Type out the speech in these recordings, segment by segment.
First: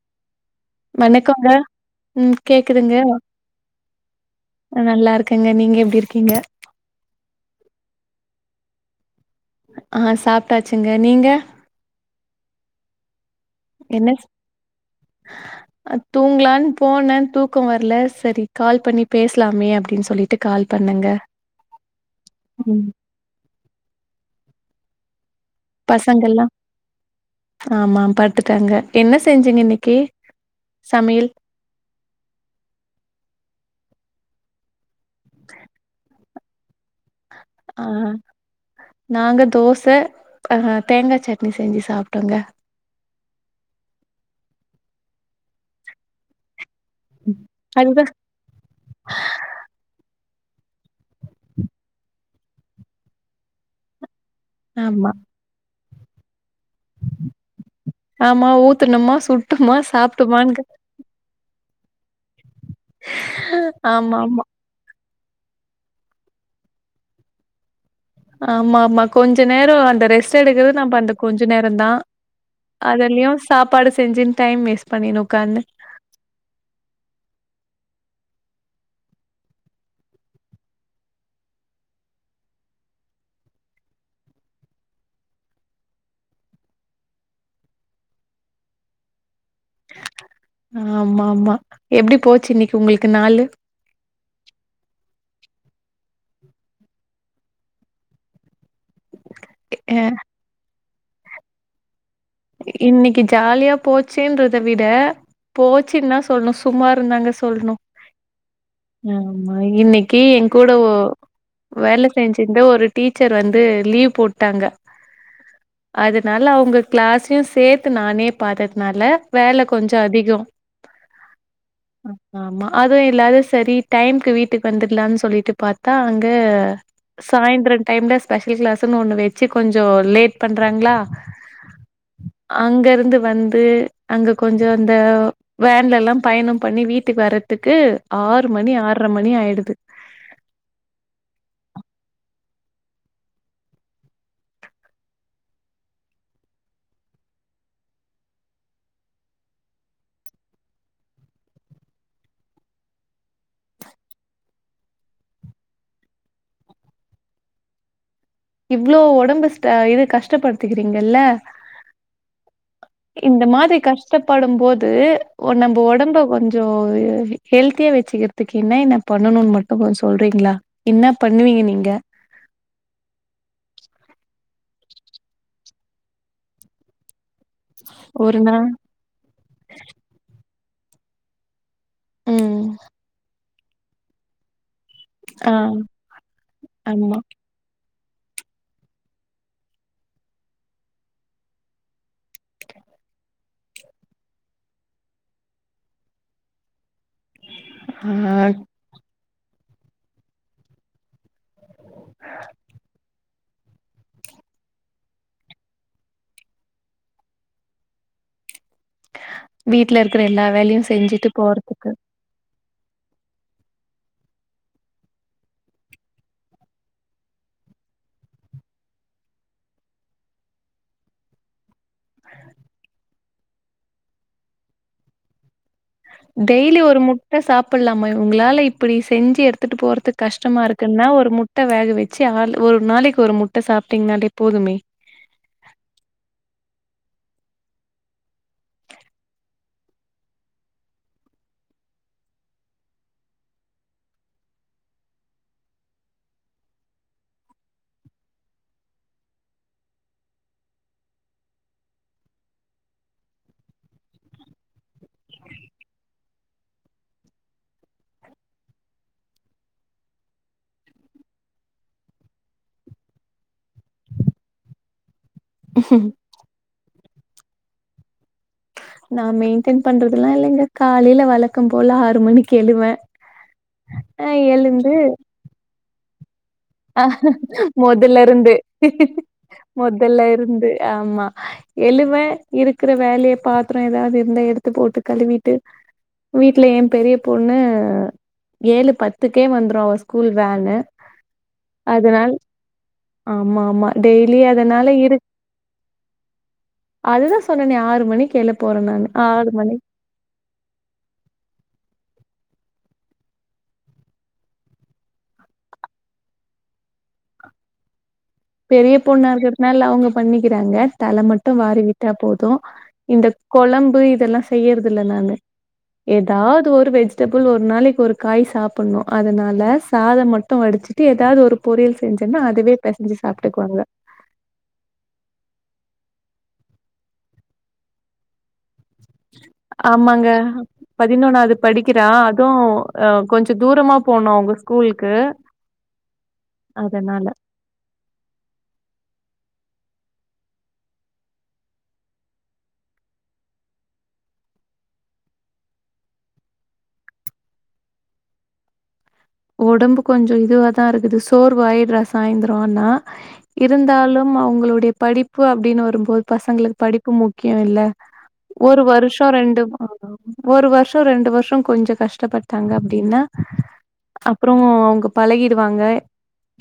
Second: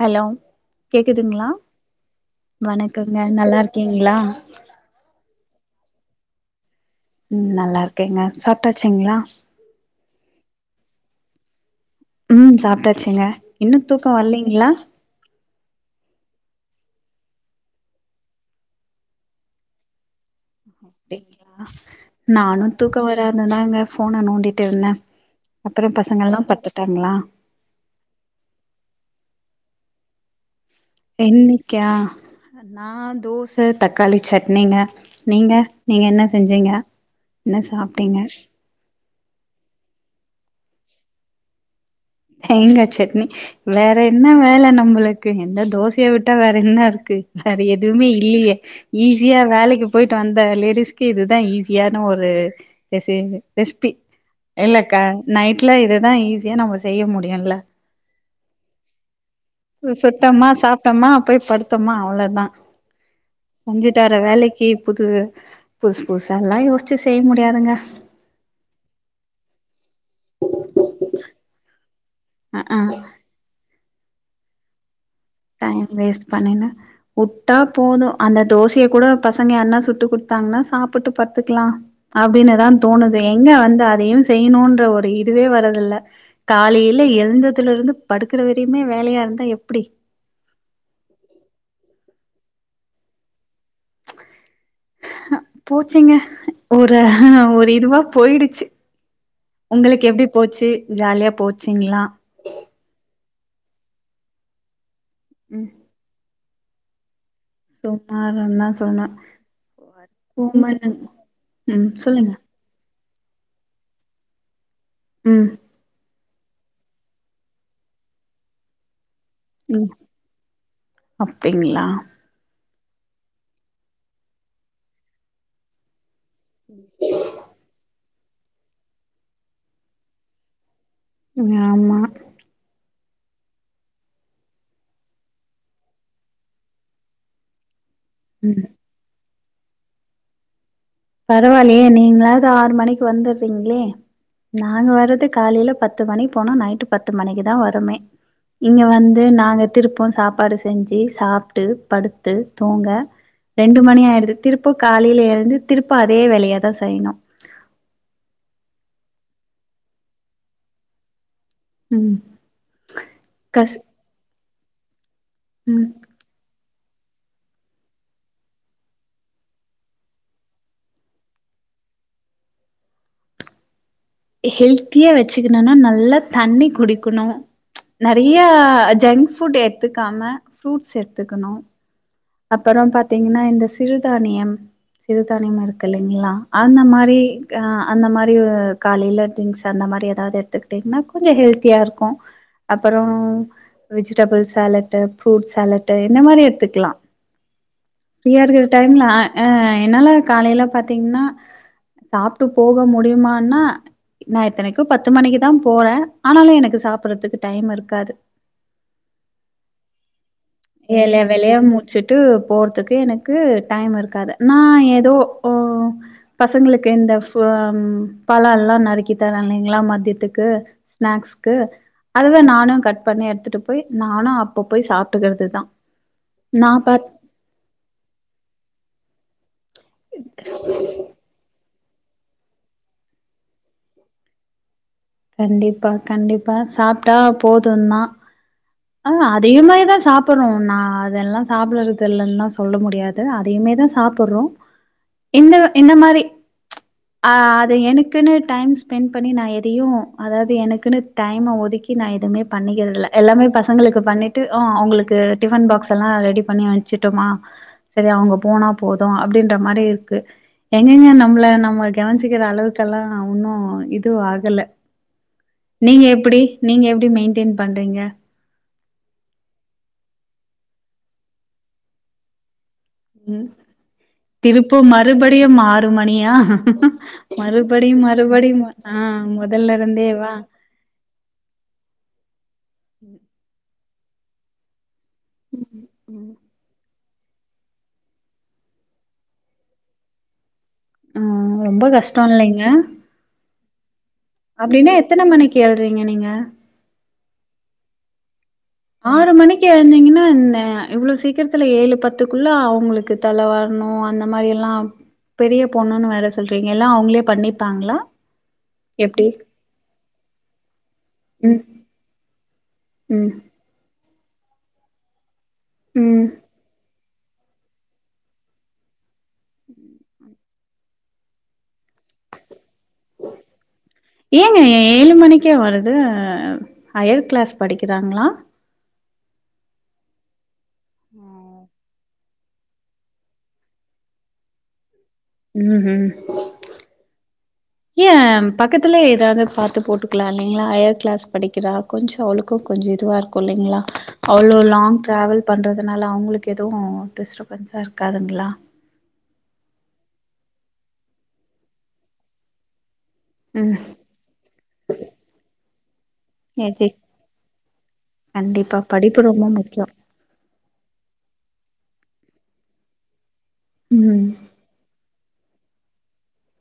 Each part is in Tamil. ஹலோ வணக்கங்க கேக்குதுங்ளா ம் கேக்குதுங்க வணக்கங்க நல்லா இருக்கீங்ளா நல்லா இருக்கங்க நீங்க எப்டி இருக்கீங்க ம் நல்லா இருக்கேங்க சாப்டாச்சிங்ளா அ சாப்டாச்சுங்க நீங்க ம் சாப்டாச்சுங்க இன்னு தூக்கோ என்ன ஸ் வரலைங்ளா [unintelligible] தூங்கலான்னு போனே தூக்கோ வர்ல செரி கால் பண்ணி பேசலாமே அப்டினு சொல்லிட் அப்டிங்ளா நானு ம் தூக்கோ வர் லனு தாங்க ஃபோன நோண்டிட்டு இருந்த அப்பறோ பசங்கெல்லா பசங்கல்லா படுத்துட்டாங்களா ஆமா பாடுத்துட்டாங்க என்ன செஞ்சீங்க இன்னைக்கி இன்னைக்கா நா தோச தக்காளி சட்னிங்க நீங்க நீங்க என்ன செஞ்சீங்க என்ன ஆ சாப்ட்டீங்க நாங்க தோச ஆ தேங்கா சட்னி செஞ்சு சாப் தேங்கா சட்னி வேற என்ன வேல நம்மளுக்கு எந்த தோசைய விட்டா வேற என்ன இருக் க்கு வேற அதுதா எதுவுமே இல்லையே ஈஸியா வேலைக்கு போயிட்டு வந்த லேடிஸ்க்கு இதுதா ஈஸியான ஒரு ஜசேங்க ரெஸ்பி இல்லக்கா ஆமா நைட்ல இதுதா ஈஸியா நம்ம செய்ய முடியுல ஆமா ஊத்துனமா சுட்டோமா சாப்டோமாங் தமா போய் படுத்தமா அவ்வளோதா செஞ்சுட்டுர ஆமா ஆமா வேலைக்கு புது புதுசு புதுசாலா யோசிச்சு செய்ய முடியாதுங்க ஆமா ஆமா கொஞ்சோ நேரோ அந்த ரெஸ்ட் எடுக்றது நம்ம அந்த கொஞ்சோ நேரோ தா அ ஆ அதலயு சாப்பாடு செஞ்சு டைம் வேஸ்ட் பண்ணினு உட்காந் டைம் வேஸ்ட் பண்ணினு உட்டா போது அந்த தோசையை கூட பசங்க யார்னா சுட்டு கொடுத்தாங்கன்னா சாப்பிட்டு பத்துக்கலா அப்படின்னுதா தோணுது எங்க வந்து அதையு செய்யணுன்ற ஒரு இதுவே வரதில்ல காலையில எழுந்ததுலேருந்து படுக்கிற வரையுமே வேலையாக இருந்தா எப்டி ஆமா ஆமா எப்டி போச்சு இன்னைக்கு உங்களுக்கு நாலு [unintelligible] போச்சுங்க ஒரு ஒரு இதுவா போயிடுச்சு அ உங்களுக்கு எப்டி போச்சு ஜாலியா போச்சுங்களா இன்னைக்கு ஜாலியா போச்சுன்றத விட ம் போச்சுனுத சொல்லணு சுமாருதாங்க சொல் சொல்ணு சுமாருன்தா சொல்வே ஆமா இன்னைக்கு என் கூட உமனு ஒ ம் சொல்லுங்க இது ஒரு டீச்சர் வந்து லீவ் போட்டாங்க ம் அதுனால அவுங்க கிளாஸையு சேத்து நானே பார்த்ததுனால வேலை ம் கொஞ்சோ அதிகோம் அப்டிங்களா ஆமா அது இல்லாத சரி டைம்க்கு வீட்டுக்கு வந்துடலான்னு சொல்லிட்டு பாத்தா அங்க சாயந்திர டைம்ல ஸ்பெஷல் கிளாஸ்ன்னு ஒண்ணு வச்சு கொஞ்சோலேட் பண்றாங்களா ஆமா அங்க இருந்து வந்து அங்க கொஞ்சோ இந்த வேன்ல எல்லா பயணோ பண்ணி வீட்டுக்கு வரறதுக்கு ம் ஆறு மணி ஆரை மணி ஆயிடுது பரவாயில்லையே நீங்களாவது ஆறு மணிக்கு வந்துடுறீங்களே நாங்க வறது காலையில பத்து மணிக்கு போன நைட்டு பத்து மணிக்கு தா வருமே இங்கே வந்து நாங்க திருப்போ சாப்பாடு செஞ்சு சாப்பிட்டு படுத்து தூங்க ரெண்டு மணி ஆயிடுது திருப்பு காலையில எழுந்து திருப்பு அதே வேலைய தா செய்யணு இவ்வளோ உடம்பு இது கஷ்டப்படுத்துக்கிறீங்கல்ல உ இந்த மாதிரி கஷ்டப்படு போது நம்ம ம் உடம்பு கொஞ் கொஞ்சோ ஹெல்தியா வச்சுக்கிறதுக்கு என்ன என்ன பண்ணணும்னு மட்டு கொஞ்சோ சொல்றீங்களா என்ன பண்ணுவீங்க நீங்க ஹெல்த்தியா வச்சுக்கணுனா நல்லா தண்ணி குடிக்கணு நேறைய ஒரு நாள் ஜங்க் ஃபுட் எடுத்துக்காம ஃப்ரூட்ஸ் எடுத்துக்கணு ம் அப்றோ பாத்தீங்கன்னா இந்த சிறுதானியோ ஆ சிறுதானியம் இருக்குது இல்லூங்களா அந்த ஆமா. மாதிரி அந்த மாதிரி காலையில ட்ரிங்க்ஸ் அந்த மாதிரி ஏதாவது எடுத்துக்கிட்டிங்கன்னா கொஞ்சோ ஹெல்த்தியா இருக்கு அப்றோ வெஜிடபிள் சாலட்டு ஃப்ரூட் சாலட்டு இந்த மாதிரி எடுத்துக்கலா ஆ ஃப்ரீயா இருக்கிற டைம்ல என்னால காலையில பார்த்தீங்கன்னா சாப்ட்டு போக முடியுமனா நா இத்தனைக்கு பத்து மணிக்கு தா போறேன் ஆனாலு எனக்கு சாப்படுறதுக்கு டைம் இருக்காது வீட்டுல இருக்கிற எல்லா வேலையு செஞ்சுட்டு போறதுக்கு ட்டு போறதுக்கு எனக்கு டைம் இருக்காது நான் ஏதோ போ பசங்களுக்கு இந்த பழோ எல்லா நறுக்கி தர இல்லைங்களா மத்தியத்துக்கு ஸ்நாக்ஸ்கு அதுவே நானு கட் பண்ணி எடுத்துட்டு போய் நானு அப்ப போய் சாப்பிட்டுக்கிறது அதுதா டெய்லி ஒரு முட்ட சாப்பலாமா இவுங்களால இப்டி செஞ்சு எடுத் ட்டு போறதுக்கு கஷ்டமா இருக்குன்னா ஒரு முட் ட வேக வச்சு ஆள் ஒரு நாளைக்கு ஒரு முட்ட சாப்ட்டிங்கனாலே போதுமே கண்டிப்பா கண்டிப்பா சாப்ட்டா போதும் தா ஆ அதயு மாரிதா சாப் சாப்பறோம் நா அதெல்லா சாப்பறது இல்லன்னலா சொல்ல முடியாது அதையுமே தா சாப்பறோம் இந்த இந்த மாரி ஆ அது எனக்குன்னு டைம் ஸ்பென்ட் பண்ணி நா எதையும் அதாது எனக்குன்னு டைம ஒதிக் கி நா எதுமே பண்ணிக்கறதுல்ல எல்லாமே பசங்களுக்கு பண்ணிட்டு ஆன் அவங்களுக்கு டிஃபன் பாக்ஸல்லா ரெடி பண்ணி அனுப் வச்சிட்டமா சரி அவங்க போனா போதும் அப்டின்ற மாரி இருக்கு எங்கெங்க நம்மள நம்ம கவுன்ச்சுக்கற அளவுக்கல்லாம் நா ஒன்னும் இது ஆகல நீங்க எப்டி நீங்க எப்டி மெயின்டெயின் பண்றீங்க நா மெயின்டெய்ன் பண்றதுல்லா இல்லிங்க காலேல வழக்கம் போல ஆறு மணிக்கு எழுவேன் உம் அ திருப்ப மறுபடியும் ஆறு மணியா மறுபடியும் மொதல்லருந்து மறுபடியும் ஆ முதல்ல இருந்தே மொதல்ல வா இருந்து ஆமா எழுவன் இருக்கற வேலய பாத்திரம் ஏதாது இருந்த எடுத்து போட்டு கழுவிட்டு வீட்ல என் பெரிய பொண்ணு ஏழு பத்துக்கே வந்துரும் அவ ஸ்கூல் வேனு ஆ ரொம்ப அதனால கஷ்டம் இல்லைங்க ஆமா ஆமா டெய்லி அதனால அப்டின்னா இருக் எத்தன மணிக்கு எழுறீங்க நீங்க அதுதா சொன்னனே ஆறு மணி எழுப் ஆறு மணிக்கு எழுந்தீங்கன்னா என்ன இவ்ள சீக்கரத்துல ஏழு பத்துக்குள்ள அவங்களுக்கு தலவாரணும் அந்த மாரி எல்லாம் பெரிய பொண்ணுன்னு வேற சொல்றீங்க இல்ல அவங்களே பண்ணிப்பாங்களா பெரிய எப்டி பொண்ணா இருக்கறதுனால அவங்க பண்ணிக்கறாங்க தல மட்டும் ம் வாரி விட்டா போதும் இந்த ம் கொழம்பு இதல்லா செய்யறது இல்ல நானு ம் ஏதாது ஒரு வெஜ் டபிள் ஒரு நாளைக்கு ஒரு காய் சாப்பணும் அதனால சாதம் மட்டு வடிச்சுட்டு ஏதாது ஒரு பொரியல் செஞ்சேன்னா அதுவே பெசஞ்சு சாப்ட்டுக்குவாங்க ஏங்க ஏழு மணிக்கே வருது ம் ஹையர் க்ளாஸ் படிக்கறாங்களா ஆமாங்க பதினொன்னாவது படிக் கிறா அதுவு அ கொஞ்சோ தூரமா போணு அவுங்க ஸ்கூல்க்கு உம்ஹூம் ஏ ம் பக்கத்துல ஏதாது பாத்து போட்டுக்கலா இல்லிங்களா ஹையர் கிளாஸ் படிக்கறா கொஞ்சோ அவளுக்கு கொஞ்சோ இதுவா இருக் கும் இல்லிங்களா அவ்ள லாங் டிரவல் பண்றதுனால அவங்களுக்கு எதுவும் டிஸ்ட பன்ஸா இருக்காதுங்களா ஒடம்பு கொஞ்சோ இதுவாதா இருக்குது சோர்வாயிட்றா சாயிந்தரம் ஆனா ம் இருந்தாலும் அவுங்குளுடைய படிப்பு அப்டினு வரும்போது பசங்களுக் எஜி படிப்பு முக்கியம் இல்ல கண்டிப்பா ஒரு வருஷோ படிப்பு ரொம்ப ரெண்டு முக்கியோ ஒரு வருஷோ ரெண்டு வருஷோ கொஞ்ச கஷ்டப்பட்டாங்க அப்டினா ம் அப்றோ அவுங்க பழகிடுவாங்க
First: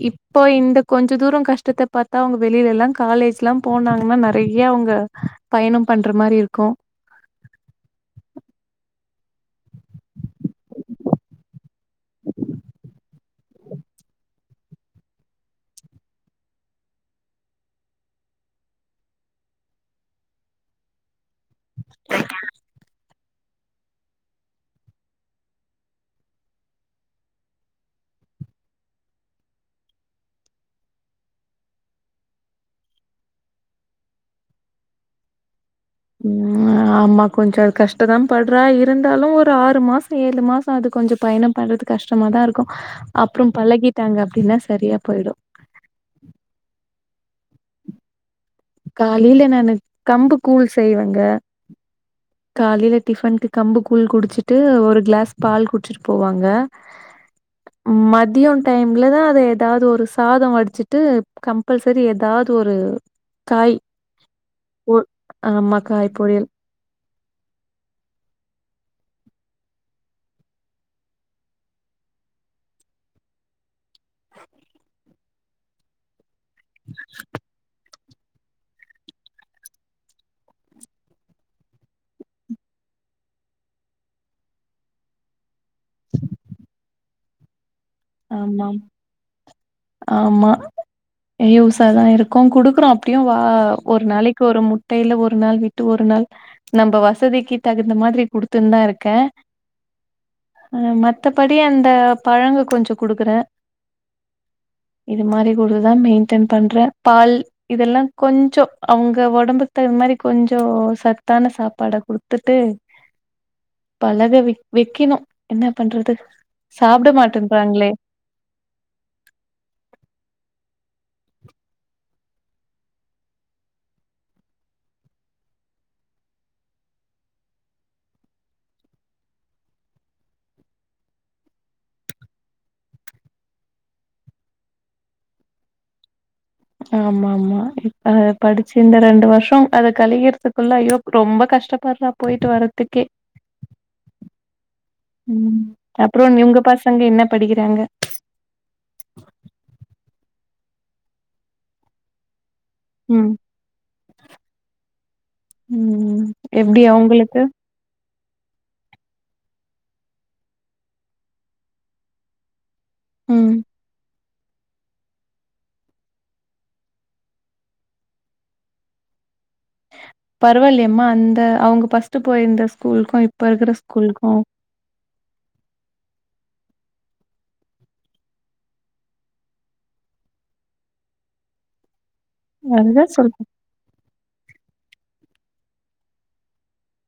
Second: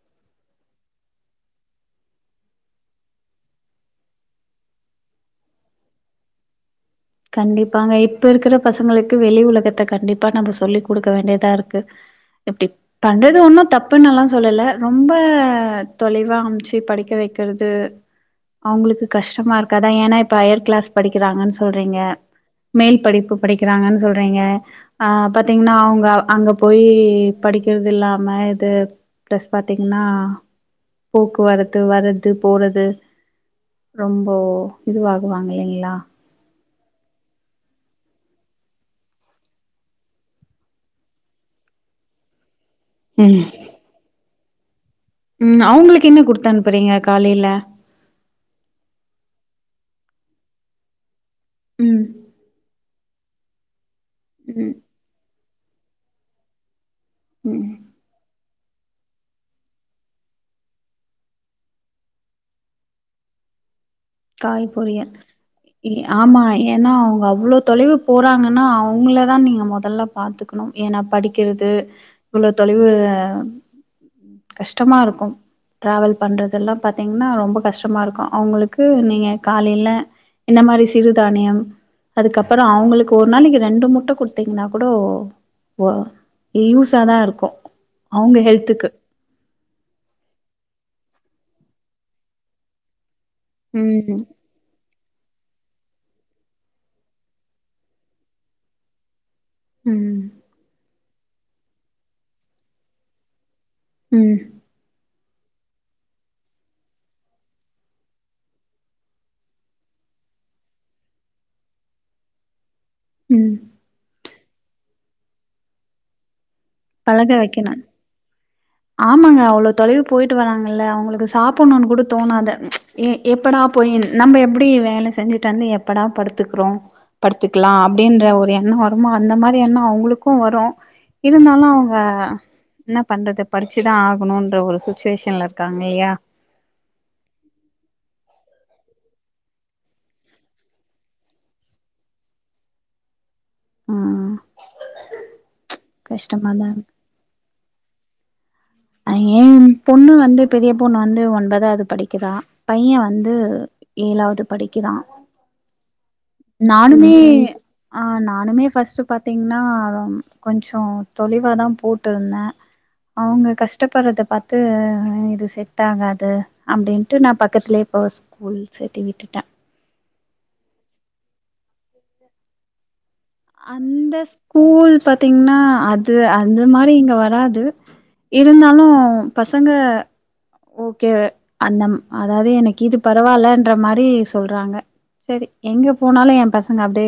இப்போ இந்த கொஞ்ச தூரம் கஷ்டத்த பாத்தா அவுங்க வெளில எல்லா காலேஜ்லா போனாங்கனா நறைய அவுங்க பயணம் பண்ற மாரி இருக்கும் கண்டிப்பாங்க இப்ப இருக்கற பசங்களுக்கு வெளி உலகத்த கண்டிப்பா நம்ம சொல்லி குடுக்க வேண்டியதா இருக்கு எப்டி பண்றது ஒன்னு தப்புன்னல்லா சொல்லல ரொம்ப தொலைவா அம்ச்சி படிக்க வெக்கறது அவுங்களுக்கு கஷ்டமா இருக்காதா ஏனா இப்ப ஹயர் கிளாஸ் படிக்கிறாங்கன் சொல் றீங்க மேல் படிப்பு படிக்கறாங்கன் சொல்றீங்க அ பாத்தீங்னா அவுங்க அங்க போயி படிக்கற்தில்லாம இது பிளஸ் பாத்தீங்ன்னா போக்குவரத்து வரது போறது ரொம்போ இதுவாகுவாங்க இல்லிங்ளா ம் ஆமா கொஞ்சோ கஷ்டதா பட்றா இருந்தாலு ஒரு ஆறு மாசோ ஏழு மாசோ அது கொஞ்சோ பயணம் பண்றது கஷ்டமாதா இருக்கு ம் அப்றோ பழகிட்டாங்க அப்டினா சரியா போய்டு ம் அவுங்களுக் என்ன குடுத் அனுப்பறீங்க காலைல காலைல நானு கம்பு கூழ் செய்வங்க ம் காலைல டிஃபன்க்கு கம்பு கூழ் குடிச்சிட்டு ம் ஒரு க்ளாஸ் பால் குட்ச்சிட்டு போவாங்க ம் மதியோ டைம்லதா அது எதாது ஒரு சாதோ வடிச்சிட்டு கம்ப்பல்சரி எதாது ஒரு காயி காய் பொரியல் இ காய் ஆமா பொரியல் இ ஏனா அவுங்க அவ்ளோ தொலைவு போறாங்கனா அவுங்களதா நீங்க மொதல்ல பாத்துக்கணு ஏனா படிக்கிறது இவ்ளோ தொலைவு கஷ்டமா இருக்கு ட்ராவல் பண்றதெல்லா பாத்தீங்னா ரொம்ப கஷ்டமா இருக்கு அவுங்களுக் கு நீங்க காலைல இந்த மாரி சிறுதானியம் அதுக்கப்பறோ அவுங்களுக்கு ஒரு நாளைக்கு ரெண்டு முட்ட குடுத்தீங்கனா கூட ஓ ஓ யூஸாதா இருக்கு அவுங்க ஆமாம் ஹெல்த்துக்கு ஆமா யூசாதா இருக்கு குடுக்கறோ எப்டியு வா ஒரு ம் நாளைக் ஒரு மு ட்டையில ஒரு நாள் விட்டு ட்டைல ஒரு நாள் விட்டு ஒரு நாள் நம்ப வசதிக்கு தகுந்த மாரி குடுத்துன்தா இருக்கே ம் அ மத்தபடி அந்த பழங்க கொஞ்சோ குடுக்கற ம் இது மாரி குடுத் தா மெய்ன்டென் பண்ற பால் இதெல்லா கொஞ்சோ அவுங்க ஒடம்புக் தகுந் மாரி கொஞ்சோ சத்தான சாப்பாடா குடு த்துட்டு ம் பழக வெக் வெக்கிணு என்ன பண்றது சாப்ட பழக வைக்கணு மாட்டன்றாங்ளே ஆமாங்க அவ்ளோ தொலைவு போய்ட்டு வராங்கல்ல அவுங்களுக்கு சாப்பட்ணுன் கூட தோணாது எ எப்படா போயி நம்ம எப்புடி வேல செஞ்சிட் வந்து எப்படா படுத்துக்றோ படுத்துக்லா அப்டின்ற ஒரு எண்ணோ வருமோ அந்த மாரி எண்ணோ அவுங்களுக்கு வரு இருந்தாலு அவுங்க என்ன பண்றது படிச்சி தா ஆகணுன்ற ஒரு சுச்வேஷன்ல இருக்காங் இல்லியா ஆமா ஆமா இப்ப படிச்சி இந்த ரெண்டு வர்ஷோ அத கழியற்த்துக்குள்ள அய்யோ ரொம்ப கஷ்டப்பட்றா போய்ட்டு வரத்துக்கே ம் ம் அப்றோ உங்க கஷ்டமாதா இருக்கு. பசங்க என்ன படிக்கிறாங்க அ எம்பொண்ணு வந்து பெரிய பொண்ணு வந்து ஒன்பதாவ்து படிக்கறா பைய ம் வந்து ஏழாவ்து படிக்கிறா ம் ம் நானுமே ஆ நானுமே ஃபர்ஸ்ட் பார்த்தீங்கன்னா கொஞ்சோ தொளைவா தா போட்டுருந்த அவுங்க ம் கஷ்டப்படுறத பாத்து இது செட் ஆகாது அப்படின்ட்டு நா பக்கத்திலே இப்போ ஸ்கூல் சேத்தி விட்டுட்ட பரவாயில்லேம்மா அந்த அவுங்க பர்ஸ்ட்டு போயிருந்த ஸ்கூலுக்கு இ அந்த ஸ்கூல் பாத்தீங்கன்னா அது அந்து மாரி இங்க வராது இருந்தாலும் பசங்க ஓகே அந்தம் அதாவது எனக்கு இது அதுதா சொல்ற பரவால்ல ன்ற மாரி சொல்றாங்க சரி எங்க போனாலு எ பசங்க அப்டே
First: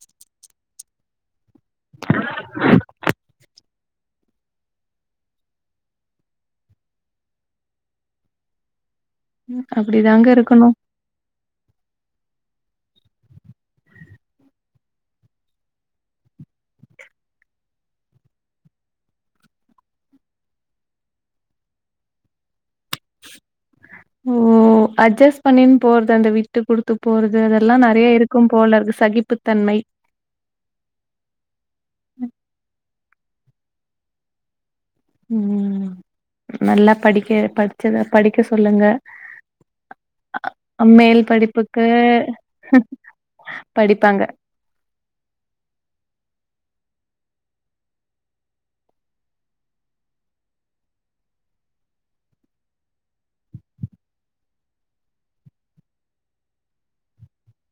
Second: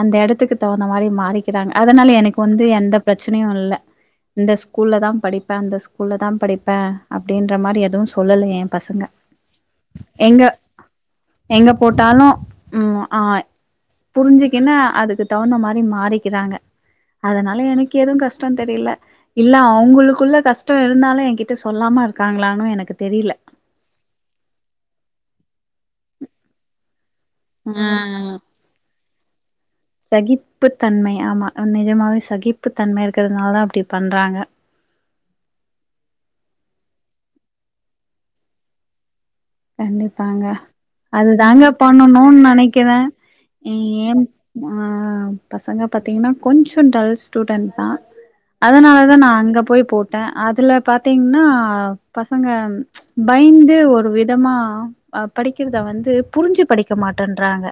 அந்த எட த்துக்கு தகுந்த மாரி மாறிக்கிறாங்க அதனால எனக்கு வந்து எந்த பிரச்சனையு இல்ல இந்த ஸ்கூல்ல தா படிப்ப அந்த ஸ்கூல்ல தா படிப்ப அப்டின்ற மாரி எதுவு சொல்லல எ பசங்க ம் அப்படி தாங்க எங்க இருக்கணு எங்க போட்டாலு ம் அ புரிஞ்சிக்கின்னு அதுக்கு தகுந்த மாரி மாறிக்கிறாங்க அதனால எனக்கு எது கஷ்டோ தெரியல இல்ல அவுங்களுக்குள்ள கஷ்டோ இருந்தாலு என்கிட்ட சொல்லாம இருக்காங்களான்னு எனக்கு தெரியல ஓ அட்ஜஸ்ட் பண்ணின்னு போறது அந்த விட்டு குடுத்து போறது அதெல்லா நறைய ம் இருக்கும் போல இருக்கு சகிப்புத்தன்மை சகிப்பு தன்மை ஆமா நிஜமாவே சகிப்பு தன்மை இருக்கிறதுனால தா அப்படி பண்றாங்க ம் நல்லா படிக்க படிச்சத படிக்க சொல்லுங்க கண்டிப்பாங்க மேல் அது தாங்க படிப்புக்கு பண்ணணுன்னு நனைக்கிற படிப்பாங்க ஆ பசங்க பாத்தீங்கன்னா கொஞ்சோ டல் ஸ்டூடெண்ட் தா அதனாலதா நா அங்க போய் போட்ட அதுல பாத்தீங்கன்னா பசங்க பயந்து ஒரு விதமா அ படிக்கிறத வந்து புரிஞ்சு படிக்க மாட்டேன்றாங்க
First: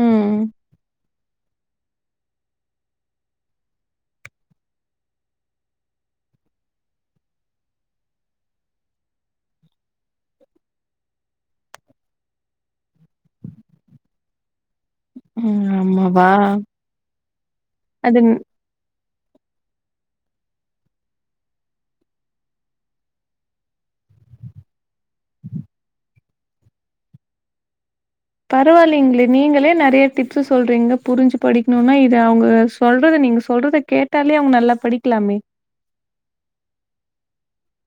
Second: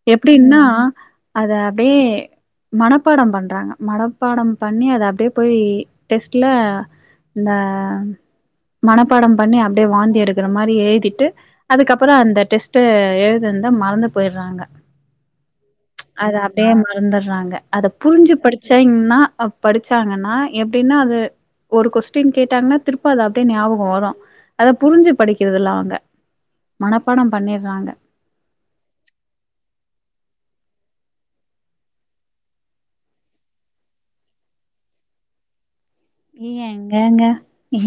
ம் எப்படின்னா அத அப்டே மனப்பாடம் பண்றாங்க மனப்பாடம் பண்ணி அத அப்டே போய் டெஸ்ட்ல இந்த மனப்பாடம் பண்ணி அப்டே வாந்தி எடுக்கற மாரி எழுதிட்டு அதுக்கப்பறோ அந்த டெஸ்ட்ட எழுதன்த மறந்து போயிடுறாங்க ம் ஆமாவா அது அப்டே மறந்துடுறாங்க அத அது புரிஞ்சு படி சைங்னா படிச்சாங்கன்னா எப்படின்னா அது ஒரு கொஸ்டின் கேட்டாங்கன்னா திருப்ப அது அப்டே ஞாபகோ வரு அத புரிஞ்சு படிக்கிறது இல்ல அவுங்க மனப்பாடம் பண்ணிடுறாங்க பரவாயில்லைங்களே நீங்களே நறைய டிப்ஸ்சு சொல்றீங்க புரிஞ்சு படிக்கணும்னா இது அவுங்க சொல்றத நீங்க சொல்றத கேட்டாலே அவுங்க நல்லா படிக்கலாமே இ எங்கங்க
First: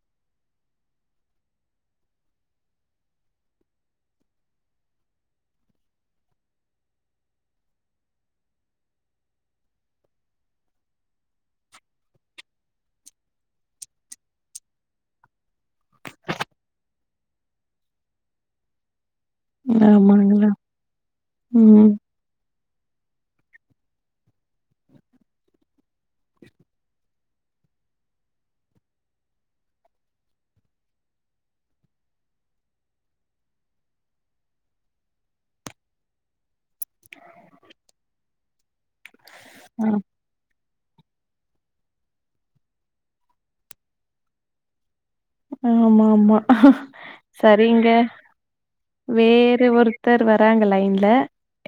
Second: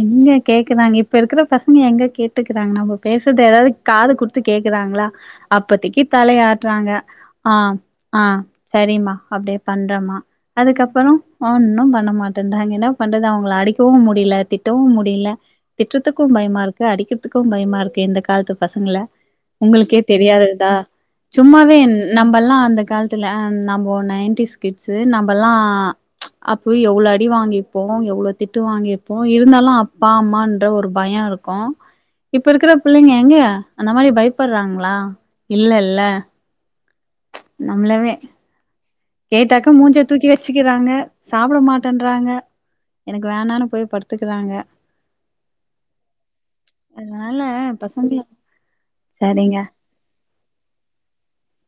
எங்க கேக்குறாங்க இப்ப இருக்கிற பசங்க எங்க கேட்டுக்கறாங்க நம்ம பேசறத ஏதாவது காது குடுத்து கேக்குறாங்களா அப்பத்திக்கு தலை ஆட்றாங்க ஆ ஆ சரிம்மா அப்டே பண்றமா அதுக்கப்பறோ ஒன்னும் பண்ண மாட்டேன்றாங்க என்னா பண்றது அவுங்கள அடிக்கவும் முடியல திட்டவும் முடியல திட்டறதுக்கும் பயமா இருக்கு அடிக்கிறதுக்கும் பயமா இருக்கு இந்த காலத்து பசங்கல உங்களுக்கே ஆமாங்களா தெரியாததா சும்மாவே ம் என் நம்பல்லாம் அந்த காலத்துல நம்போ நைன்டிஸ்கிட்ஸு நம்பல்லா அப்போ எவ்ளோ அடி வாங்கி ப்போ எவ்ளோ திட்டு வாங்கிருப்போம் இருந்தாலு அப்பா அம்மன்ற ஒரு பயோ இருக்கு இப்ப இருக்கிற பிள்ளைங்க எங்க அந்த மாரி பயப்படுறாங்களா இல்ல இல்ல நம்மளவே கேட்டாக்க ஆ மூஞ்ச தூக்கி வச்சு வச்சுக்கிறாங்க சாப்பிட மாட்டேன்றன்றாங்க எனக்கு வேணானனு போய் படுத்துக்கறாங்க ஆமா ஆமா அதனால சரிங்க பசங்கள சரிங்க வேற ஒருத்தர் வராங்க லைன்ல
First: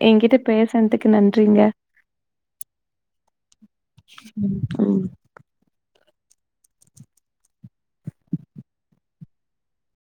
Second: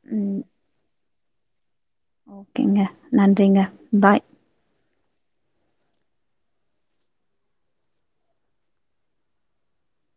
என்கிட்ட பேச னதக்கு நன்றிங்க ஓக்கேங்க நன்றிங்க பாய் ம்